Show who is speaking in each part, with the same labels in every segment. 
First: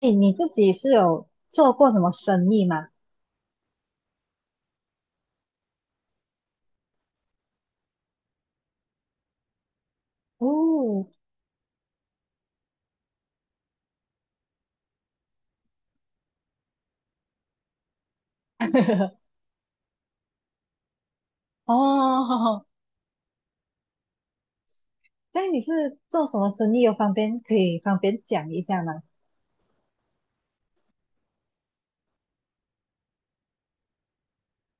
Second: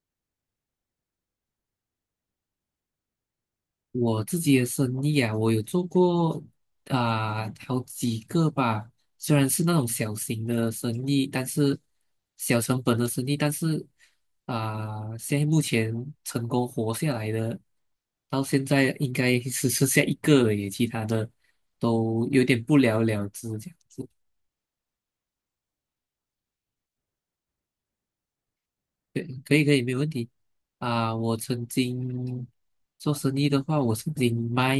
Speaker 1: 哎，你自己是有做过什么生意吗？
Speaker 2: 我自己的生意啊，我有做过好几个吧，虽然是那种小型的生
Speaker 1: 哦，
Speaker 2: 意，但是小成本的生意，但是现在目前成功活下来的，到现在应 该只剩下一个了耶，其他的都有点
Speaker 1: 哦，
Speaker 2: 不了了之这样子。
Speaker 1: 所以你是做什么生意？有方便可以方便讲一下吗？
Speaker 2: 对，可以，没有问题。啊，我曾经做生意的话，我曾经卖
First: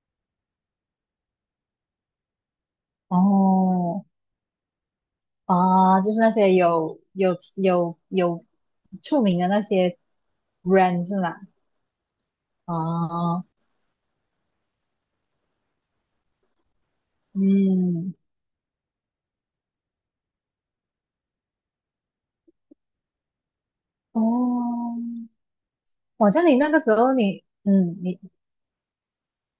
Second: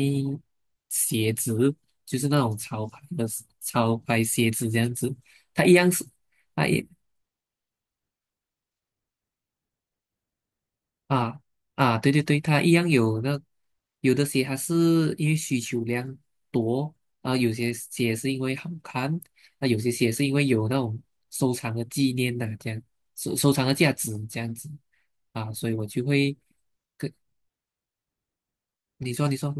Speaker 2: 鞋子，就是那种潮牌的潮
Speaker 1: 哦，
Speaker 2: 牌鞋子这样子。它一样
Speaker 1: 哦，
Speaker 2: 是，
Speaker 1: 就是那些
Speaker 2: 它一
Speaker 1: 有出名的那些人是吗？
Speaker 2: 啊啊，对对对，它一样有那
Speaker 1: 哦，
Speaker 2: 有的鞋它是因为需求量多啊，有些鞋
Speaker 1: 嗯，
Speaker 2: 是因为好看，那有些鞋是因为有那种收藏的纪念呐、这样收藏的价值这样子
Speaker 1: 哦，
Speaker 2: 啊，所以我就
Speaker 1: 我
Speaker 2: 会
Speaker 1: 叫你那个时
Speaker 2: 跟
Speaker 1: 候你，嗯，你
Speaker 2: 你说你说。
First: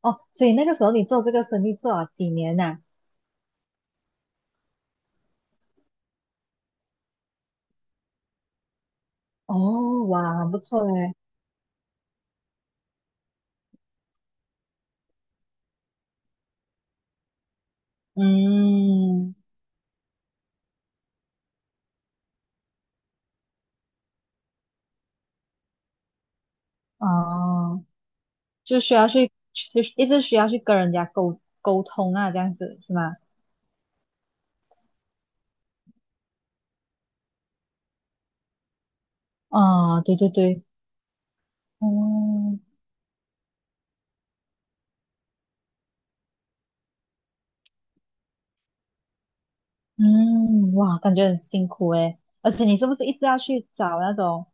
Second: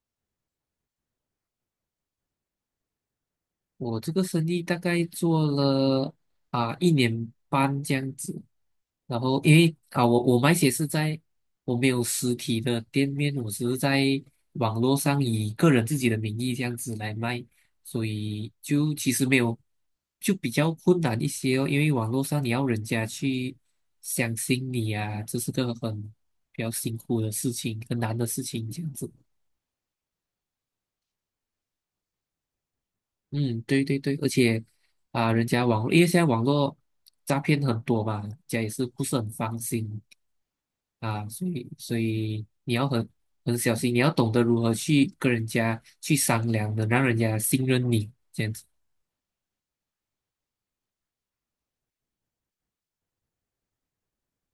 Speaker 1: 哦，所以那个时候你做这个生意做了几年呐、
Speaker 2: 我这个生意大概做了一年半这样子，然后因为啊
Speaker 1: 哦，
Speaker 2: 我
Speaker 1: 哇，很
Speaker 2: 卖
Speaker 1: 不
Speaker 2: 鞋
Speaker 1: 错
Speaker 2: 是
Speaker 1: 诶，
Speaker 2: 在我没有实体的店面，我只是在网络上以个人自己的名义这样子来卖，所以就其实
Speaker 1: 嗯。
Speaker 2: 没有就比较困难一些哦，因为网络上你要人家去相信你啊，这是个很比较辛苦的事情，
Speaker 1: 哦，
Speaker 2: 很难的事情
Speaker 1: 就
Speaker 2: 这样
Speaker 1: 需要
Speaker 2: 子。
Speaker 1: 去，就是一直需要去跟人家沟通啊，这样子是吗？
Speaker 2: 嗯，对对对，而且啊，人家网络，因为现在网络诈骗很多嘛，人家也是不是很放心
Speaker 1: 哦，对对对，
Speaker 2: 啊，所以
Speaker 1: 哦，
Speaker 2: 你要很很小心，你要懂得如何去跟人家去商量的，让人家信任你，这样子。
Speaker 1: 嗯，哇，感觉很辛苦诶。而且你是不是一直要去找那种，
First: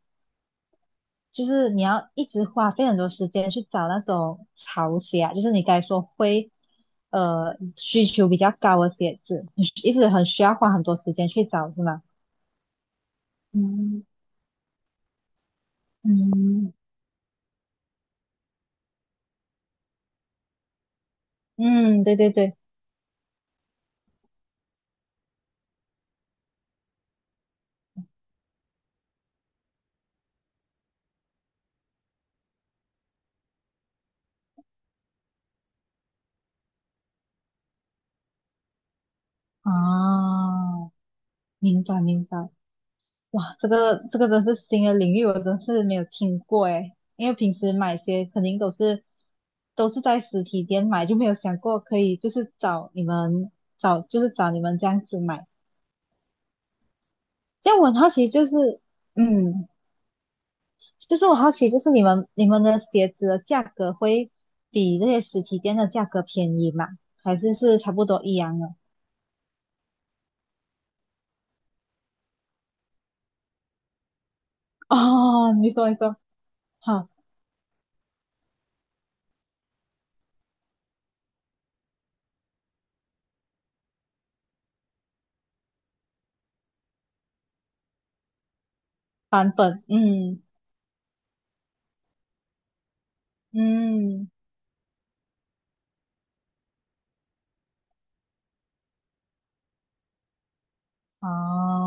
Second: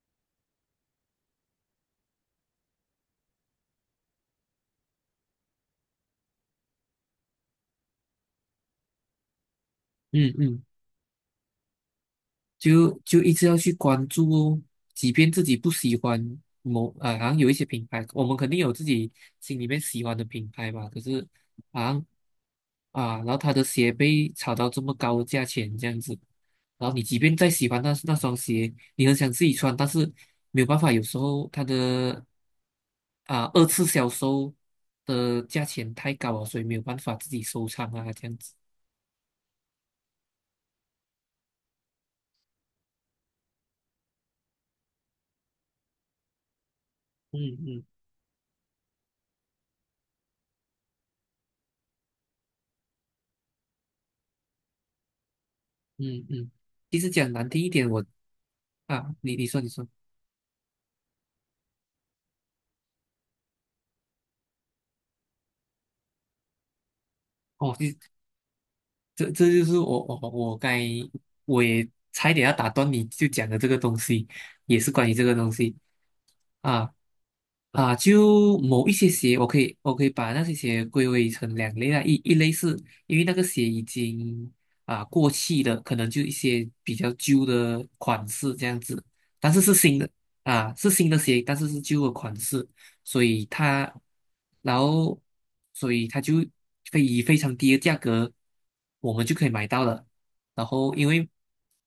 Speaker 1: 就是你要一直花费很多时间去找那种潮鞋啊，就是你该说会，需求比较高的鞋子，你一直很
Speaker 2: 嗯
Speaker 1: 需要
Speaker 2: 嗯。
Speaker 1: 花很多时间去找是吗？
Speaker 2: 就一直要去
Speaker 1: 嗯
Speaker 2: 关注哦，即便自己不喜欢
Speaker 1: 嗯
Speaker 2: 某啊，好像有一些品牌，我们肯定有自己心里面喜欢的品牌吧，可是好
Speaker 1: 嗯，
Speaker 2: 像
Speaker 1: 对对对，
Speaker 2: 啊，然后他的鞋被炒到这么高的价钱这样子，然后你即便再喜欢那那双鞋，你很想自己穿，但是没有办法，有时候他的啊二次销售的价钱太高了，所以没有办法自己收藏啊这样子，
Speaker 1: 哦，明白明白。哇，这个这个真是新的领域，我真是没有听过诶，因为平
Speaker 2: 嗯
Speaker 1: 时
Speaker 2: 嗯
Speaker 1: 买鞋肯定都是都是在实体店买，就没有想过可以就是找你们找就是找你们这样子买。
Speaker 2: 嗯嗯，其实讲难听一
Speaker 1: 这样我
Speaker 2: 点，
Speaker 1: 很
Speaker 2: 我。
Speaker 1: 好奇，就是
Speaker 2: 啊，你说
Speaker 1: 嗯，
Speaker 2: 你说，
Speaker 1: 就是我好奇就是你们的鞋子的价格会比这些实体店的价格便宜吗？还是
Speaker 2: 哦，
Speaker 1: 是差
Speaker 2: 你
Speaker 1: 不多一样的？
Speaker 2: 这就是我该我也差一点要打断你就讲的这个东西，也 是关于这个东
Speaker 1: 哦，你
Speaker 2: 西
Speaker 1: 说你说，
Speaker 2: 啊
Speaker 1: 好，
Speaker 2: 啊，就某一些鞋，我可以把那些鞋归为成两类啊，一类是因为那个鞋已经过气的，可能就一些比较旧的款式这样子，
Speaker 1: 版
Speaker 2: 但是是
Speaker 1: 本，
Speaker 2: 新的
Speaker 1: 嗯
Speaker 2: 啊，是新的鞋，但是是旧的款式。所以他，
Speaker 1: 嗯，
Speaker 2: 然后，所以他就可以以非常低的价格，我们就可以买到了。然后，因为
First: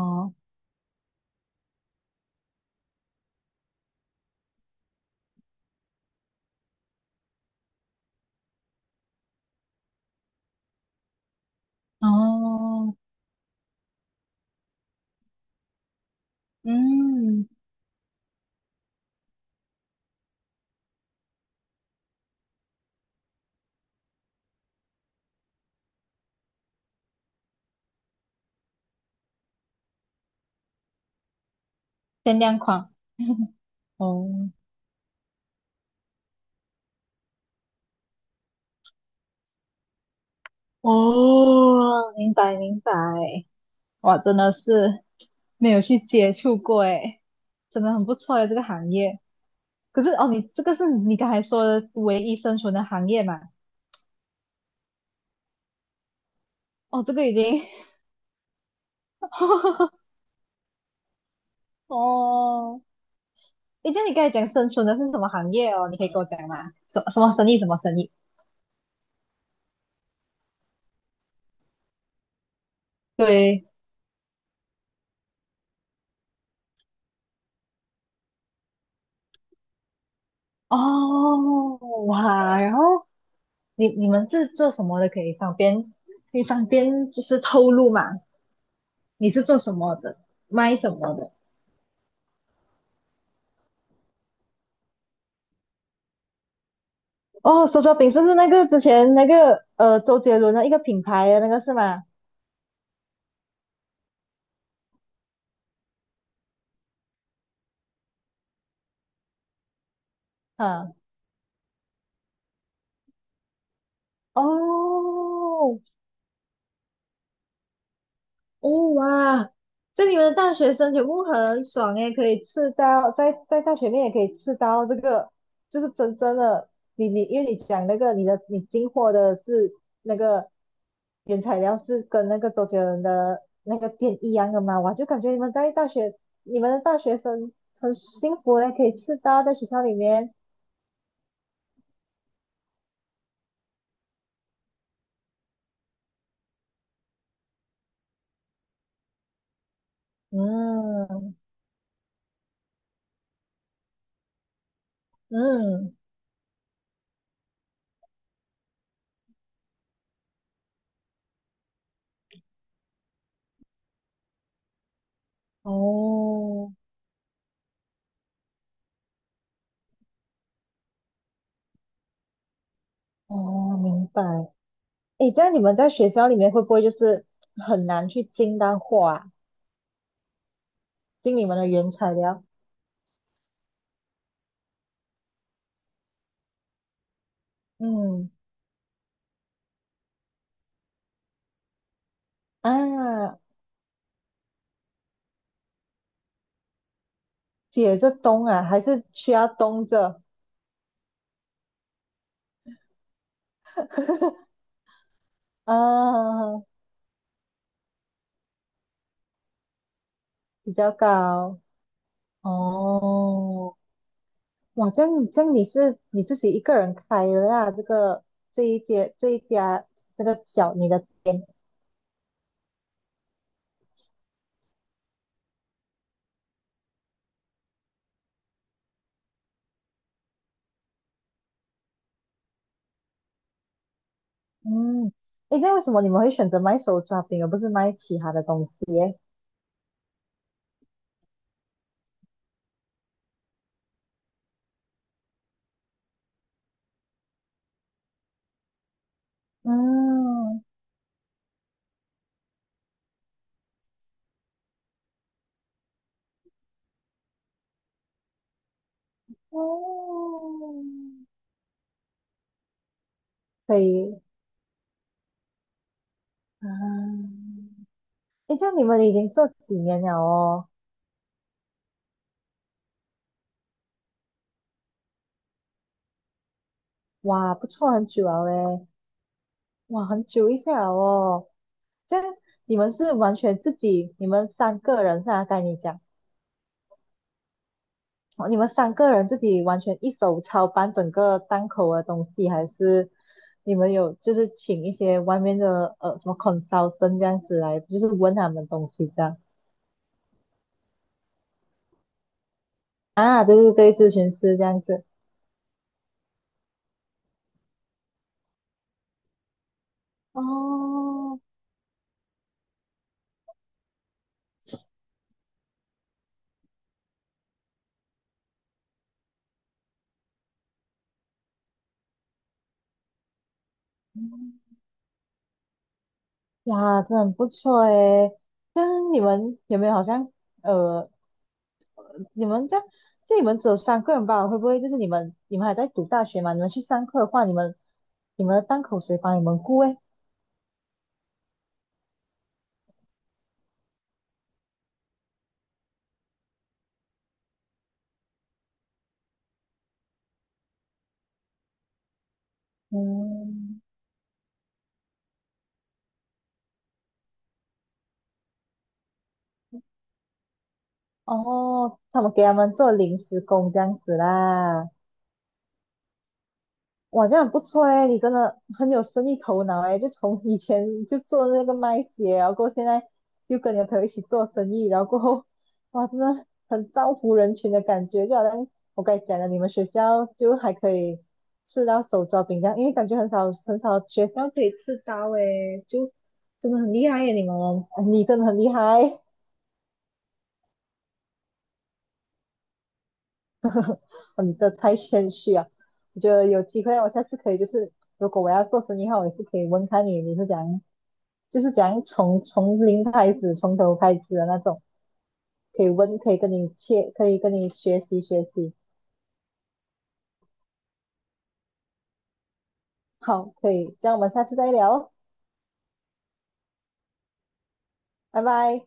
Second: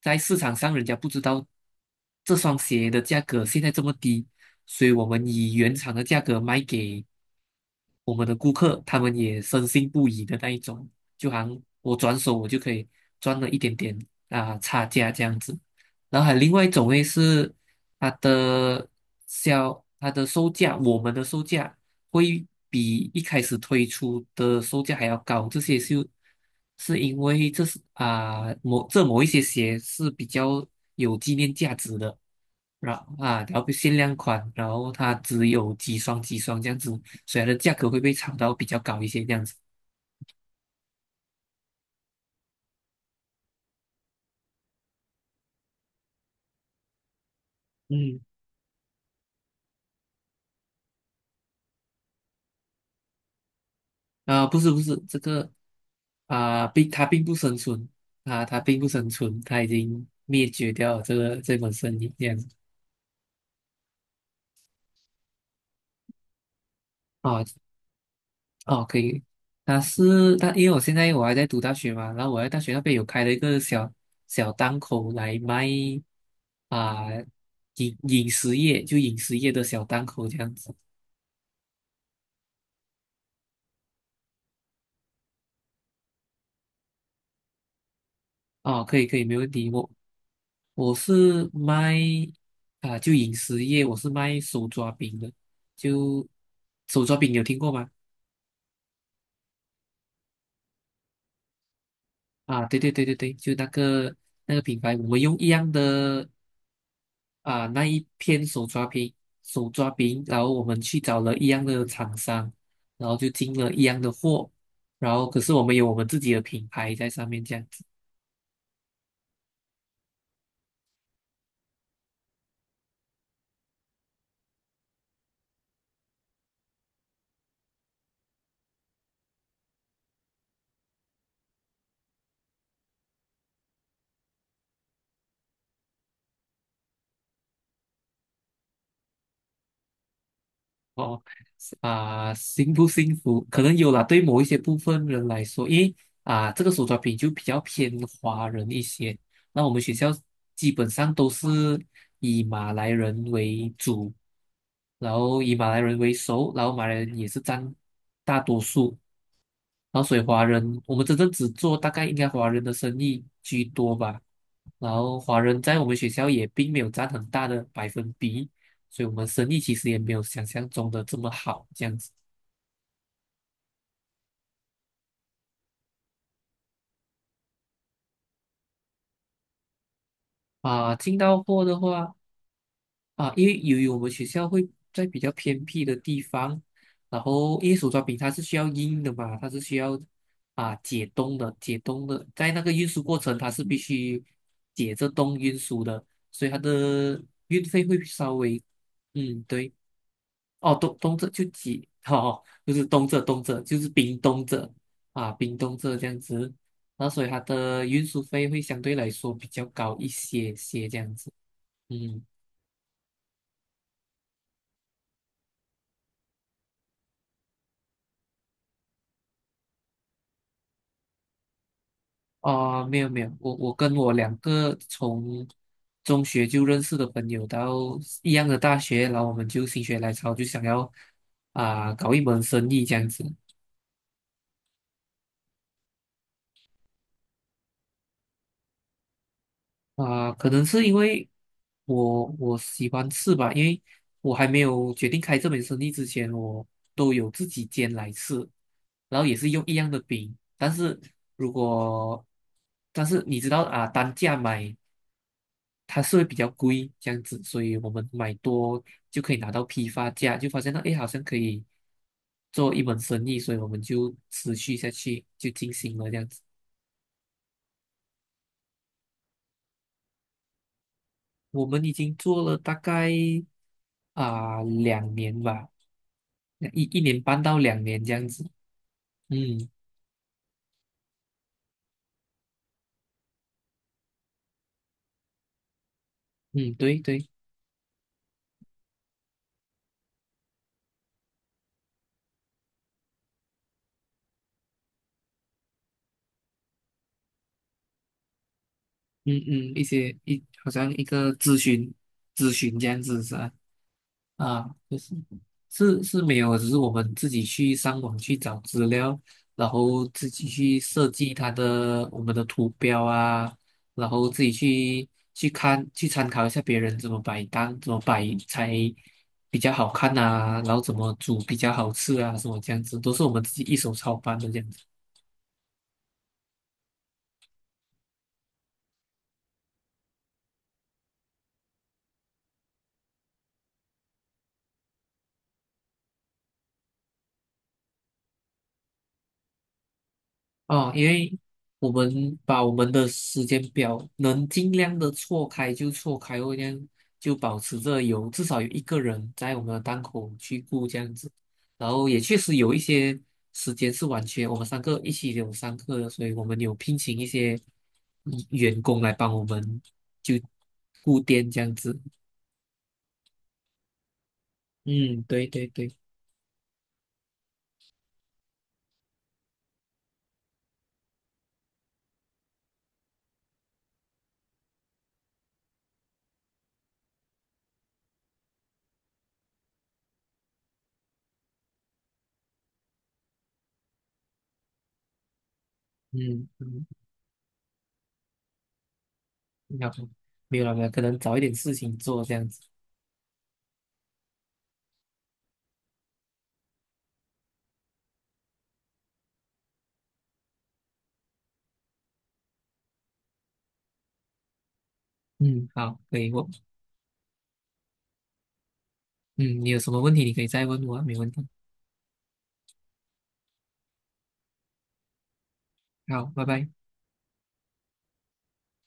Speaker 2: 在市场上人家不知道这双鞋的价格现在这么低，所以我们以原厂的价格卖给我们的顾客，他们也深信不疑的那一种，就好像我转手我就可以
Speaker 1: 哦。
Speaker 2: 赚了一点点差价这样子。然后还有另外一种类
Speaker 1: 嗯，
Speaker 2: 是。它的它的售价，我们的售价会比一开始推出的售价还要高，这些是是因为某一些鞋是比较有纪念价值的，
Speaker 1: 限量款
Speaker 2: 然后限量款，
Speaker 1: 哦
Speaker 2: 然后它只有几双这样子，所以它的价格会被炒到比较高一些这样子。
Speaker 1: 哦，明白明白，哇，真的是没有去接触过诶，真的很不
Speaker 2: 嗯。
Speaker 1: 错的这个行业。可是哦，你这个是你刚才说的唯一生存的行业嘛？
Speaker 2: 不是不是，这个并
Speaker 1: 哦，
Speaker 2: 它
Speaker 1: 这
Speaker 2: 并
Speaker 1: 个
Speaker 2: 不
Speaker 1: 已
Speaker 2: 生
Speaker 1: 经
Speaker 2: 存啊，它并不生存，它已 经灭绝掉了这个这门生意这样子
Speaker 1: 哦，诶，这样你刚才讲生存的是什么行业哦？你可以跟我讲吗？什什么
Speaker 2: 啊
Speaker 1: 生意？什么生意？
Speaker 2: 哦，可以。它，因为我现在我还在读大学嘛，然后我在大学那边有开了一个
Speaker 1: 对，
Speaker 2: 小小档口来卖啊、饮食业，就饮食业的小档口这样子
Speaker 1: 哦，哇，然后。你你们是做什么的？可以方便就是透露嘛？
Speaker 2: 哦，可以，
Speaker 1: 你
Speaker 2: 没
Speaker 1: 是
Speaker 2: 问
Speaker 1: 做
Speaker 2: 题。
Speaker 1: 什么的？卖什
Speaker 2: 我
Speaker 1: 么的？
Speaker 2: 是卖啊，就饮食业，我是卖手抓饼的，就手抓饼有听
Speaker 1: 哦，
Speaker 2: 过
Speaker 1: 手
Speaker 2: 吗？
Speaker 1: 抓饼是不是那个之前那个周杰伦的一个品牌的那个是吗？
Speaker 2: 啊，对对对对对，就那个那个品牌，我们用一样的那一片手抓饼，手抓饼，然后我们
Speaker 1: 嗯，
Speaker 2: 去找了一样的厂商，然后就进了一样的货，然后可是我们
Speaker 1: 哦
Speaker 2: 有我们自己的品牌在上面这样子。
Speaker 1: 哦哇！所以你们的大学生全部很爽诶，可以吃到在大学面也可以吃到这个，就是真正的你你因为你讲那个你的你进货的是那个原材料是跟那个周杰伦的那个店一样的嘛，我就感觉你们在大学，你们的大学生很幸福诶，可以吃到在学校里面。
Speaker 2: 哦，幸不幸福？可能有啦，对某一些部分人来说，因为这个手抓饼就比较偏华人一些。那我们学校基本上都
Speaker 1: 嗯
Speaker 2: 是以马来人为主，然后以马来
Speaker 1: 嗯，
Speaker 2: 人为首，然后马来人也是占大多数。然后所以华人，我们真正只做大概应该华人的生意居多吧。然后华人在我们学校也并
Speaker 1: 哦
Speaker 2: 没有占很大的百分比，所以我们生意其实也没有想象中的这么好这样子
Speaker 1: 哦，明白。诶，这样你们在学校里面会不会就是很难去进到货啊？
Speaker 2: 啊。进
Speaker 1: 进
Speaker 2: 到
Speaker 1: 你们
Speaker 2: 货
Speaker 1: 的
Speaker 2: 的
Speaker 1: 原材
Speaker 2: 话。
Speaker 1: 料？
Speaker 2: 啊，因为由于我们学校会在比较偏僻的地方，然后因为手抓饼它
Speaker 1: 嗯
Speaker 2: 是需要硬的嘛，它是需要解冻的，解冻的，在那个运输过程
Speaker 1: 啊，
Speaker 2: 它是必须解着冻运输的，所以它的运费
Speaker 1: 解
Speaker 2: 会
Speaker 1: 着
Speaker 2: 稍
Speaker 1: 冻
Speaker 2: 微，
Speaker 1: 啊，还是需
Speaker 2: 嗯，
Speaker 1: 要
Speaker 2: 对，
Speaker 1: 冻着
Speaker 2: 哦，冻冻着就解，哦，就是冻着冻着就是冰冻着啊，冰冻着这样子，
Speaker 1: 啊，
Speaker 2: 那所以它的运输费会相对来说比较高一些
Speaker 1: 比
Speaker 2: 些
Speaker 1: 较
Speaker 2: 这样子，
Speaker 1: 高
Speaker 2: 嗯。
Speaker 1: 哦。哇，这样这样你是你自己一个人开的啊？这个这一间这一家这个小你的店，
Speaker 2: 啊，没有没有，我跟我两个从中学就认识的朋友到一样的大学，然后我们就心血来潮就想要搞一门生意这样子
Speaker 1: 嗯，诶，这样为什么你们会选择卖手抓饼而不是卖其他的东西耶？
Speaker 2: 可能是因为我喜欢吃吧，因为我还没有决定开这门生意之前，我都有自己煎来吃，然后也是用一样的饼，
Speaker 1: 嗯，
Speaker 2: 但是如果但是你知道单价买。它是会比较贵这样子，所以我们买多就可以拿到批发价，就发现到
Speaker 1: 哦，
Speaker 2: 诶好像可以做一门生意，所以我
Speaker 1: 可
Speaker 2: 们就
Speaker 1: 以
Speaker 2: 持续下去，就进行了这样子。
Speaker 1: 啊，诶，这样你们已经做几年了哦？
Speaker 2: 我们已经做了大概两年吧，一年半
Speaker 1: 哇，
Speaker 2: 到
Speaker 1: 不
Speaker 2: 两
Speaker 1: 错，
Speaker 2: 年
Speaker 1: 很
Speaker 2: 这
Speaker 1: 久
Speaker 2: 样子。
Speaker 1: 了诶，
Speaker 2: 嗯
Speaker 1: 哇，很久一下了哦。这样你们是完全自己，你们三个人是啊？该你讲。
Speaker 2: 嗯，对对，
Speaker 1: 哦你们三个人自己完全一手操办整个档口的东西，还是你们有就是请一些外面的什么 consultant 这样子来，就是问他们东西这
Speaker 2: 嗯
Speaker 1: 样
Speaker 2: 嗯，一些一好像一个咨询这样子是
Speaker 1: 啊？
Speaker 2: 吧？
Speaker 1: 对对对，咨询师这
Speaker 2: 啊，
Speaker 1: 样
Speaker 2: 就
Speaker 1: 子。
Speaker 2: 是是没有，只是我们自己去上网去找资料，然后自己去设计
Speaker 1: 哦，
Speaker 2: 它的我们的图标啊，然后自己去去看去参考一下别人怎么摆单，怎么摆才比较好看啊，然后怎么煮比较好吃啊，什么这样子，都是我们自己一手操办的这样子。
Speaker 1: 呀，真的很不错诶。但你们有没有好像呃，你们这样，就你们只有三个人吧？会不会就是你们还在读大学嘛？你们去上课的话，你们的档口谁帮你们顾诶？
Speaker 2: 哦，因为我们把我们的时间表能尽量的错开就错开哦，这样就保持着有至少有一个人在我们的档口去顾这样子。然后也确实有一些时
Speaker 1: 嗯，
Speaker 2: 间是完全我们三个一起有上课的，所以我们有聘请一些员工来帮我们就顾店这样子。
Speaker 1: 哦，他们给他们做临时工这样子啦，
Speaker 2: 嗯，对对对，
Speaker 1: 哇，这样很不错诶，你真的很有生意头脑诶，就从以前就做那个卖鞋，然后过后现在又跟你的朋友一起做生意，然后过后，哇，真的很造福人群的感觉，就好像我刚才讲的，你们学校就还可以吃到手抓饼这样，因为感觉很少很少学校可以吃到诶，就
Speaker 2: 嗯
Speaker 1: 真的
Speaker 2: 嗯，
Speaker 1: 很厉害耶，你们，你真的很厉害，
Speaker 2: 要不没有了没有，可能找一点事情做这样子。
Speaker 1: 哦，你这太谦虚啊！我觉得有机会我下次可以，就是如果我要做生意的话，我也是可以问看你你是怎样，就是怎样从零开始，从头开始的那种，
Speaker 2: 嗯，
Speaker 1: 可以
Speaker 2: 好，
Speaker 1: 问，
Speaker 2: 可以，
Speaker 1: 可以
Speaker 2: 我。
Speaker 1: 跟你切，可以跟你学习学习。
Speaker 2: 嗯，你有什么问题你可以再问我啊没问题。
Speaker 1: 好，可以，这样我们下次再聊哦，
Speaker 2: 好，拜拜。
Speaker 1: 拜拜。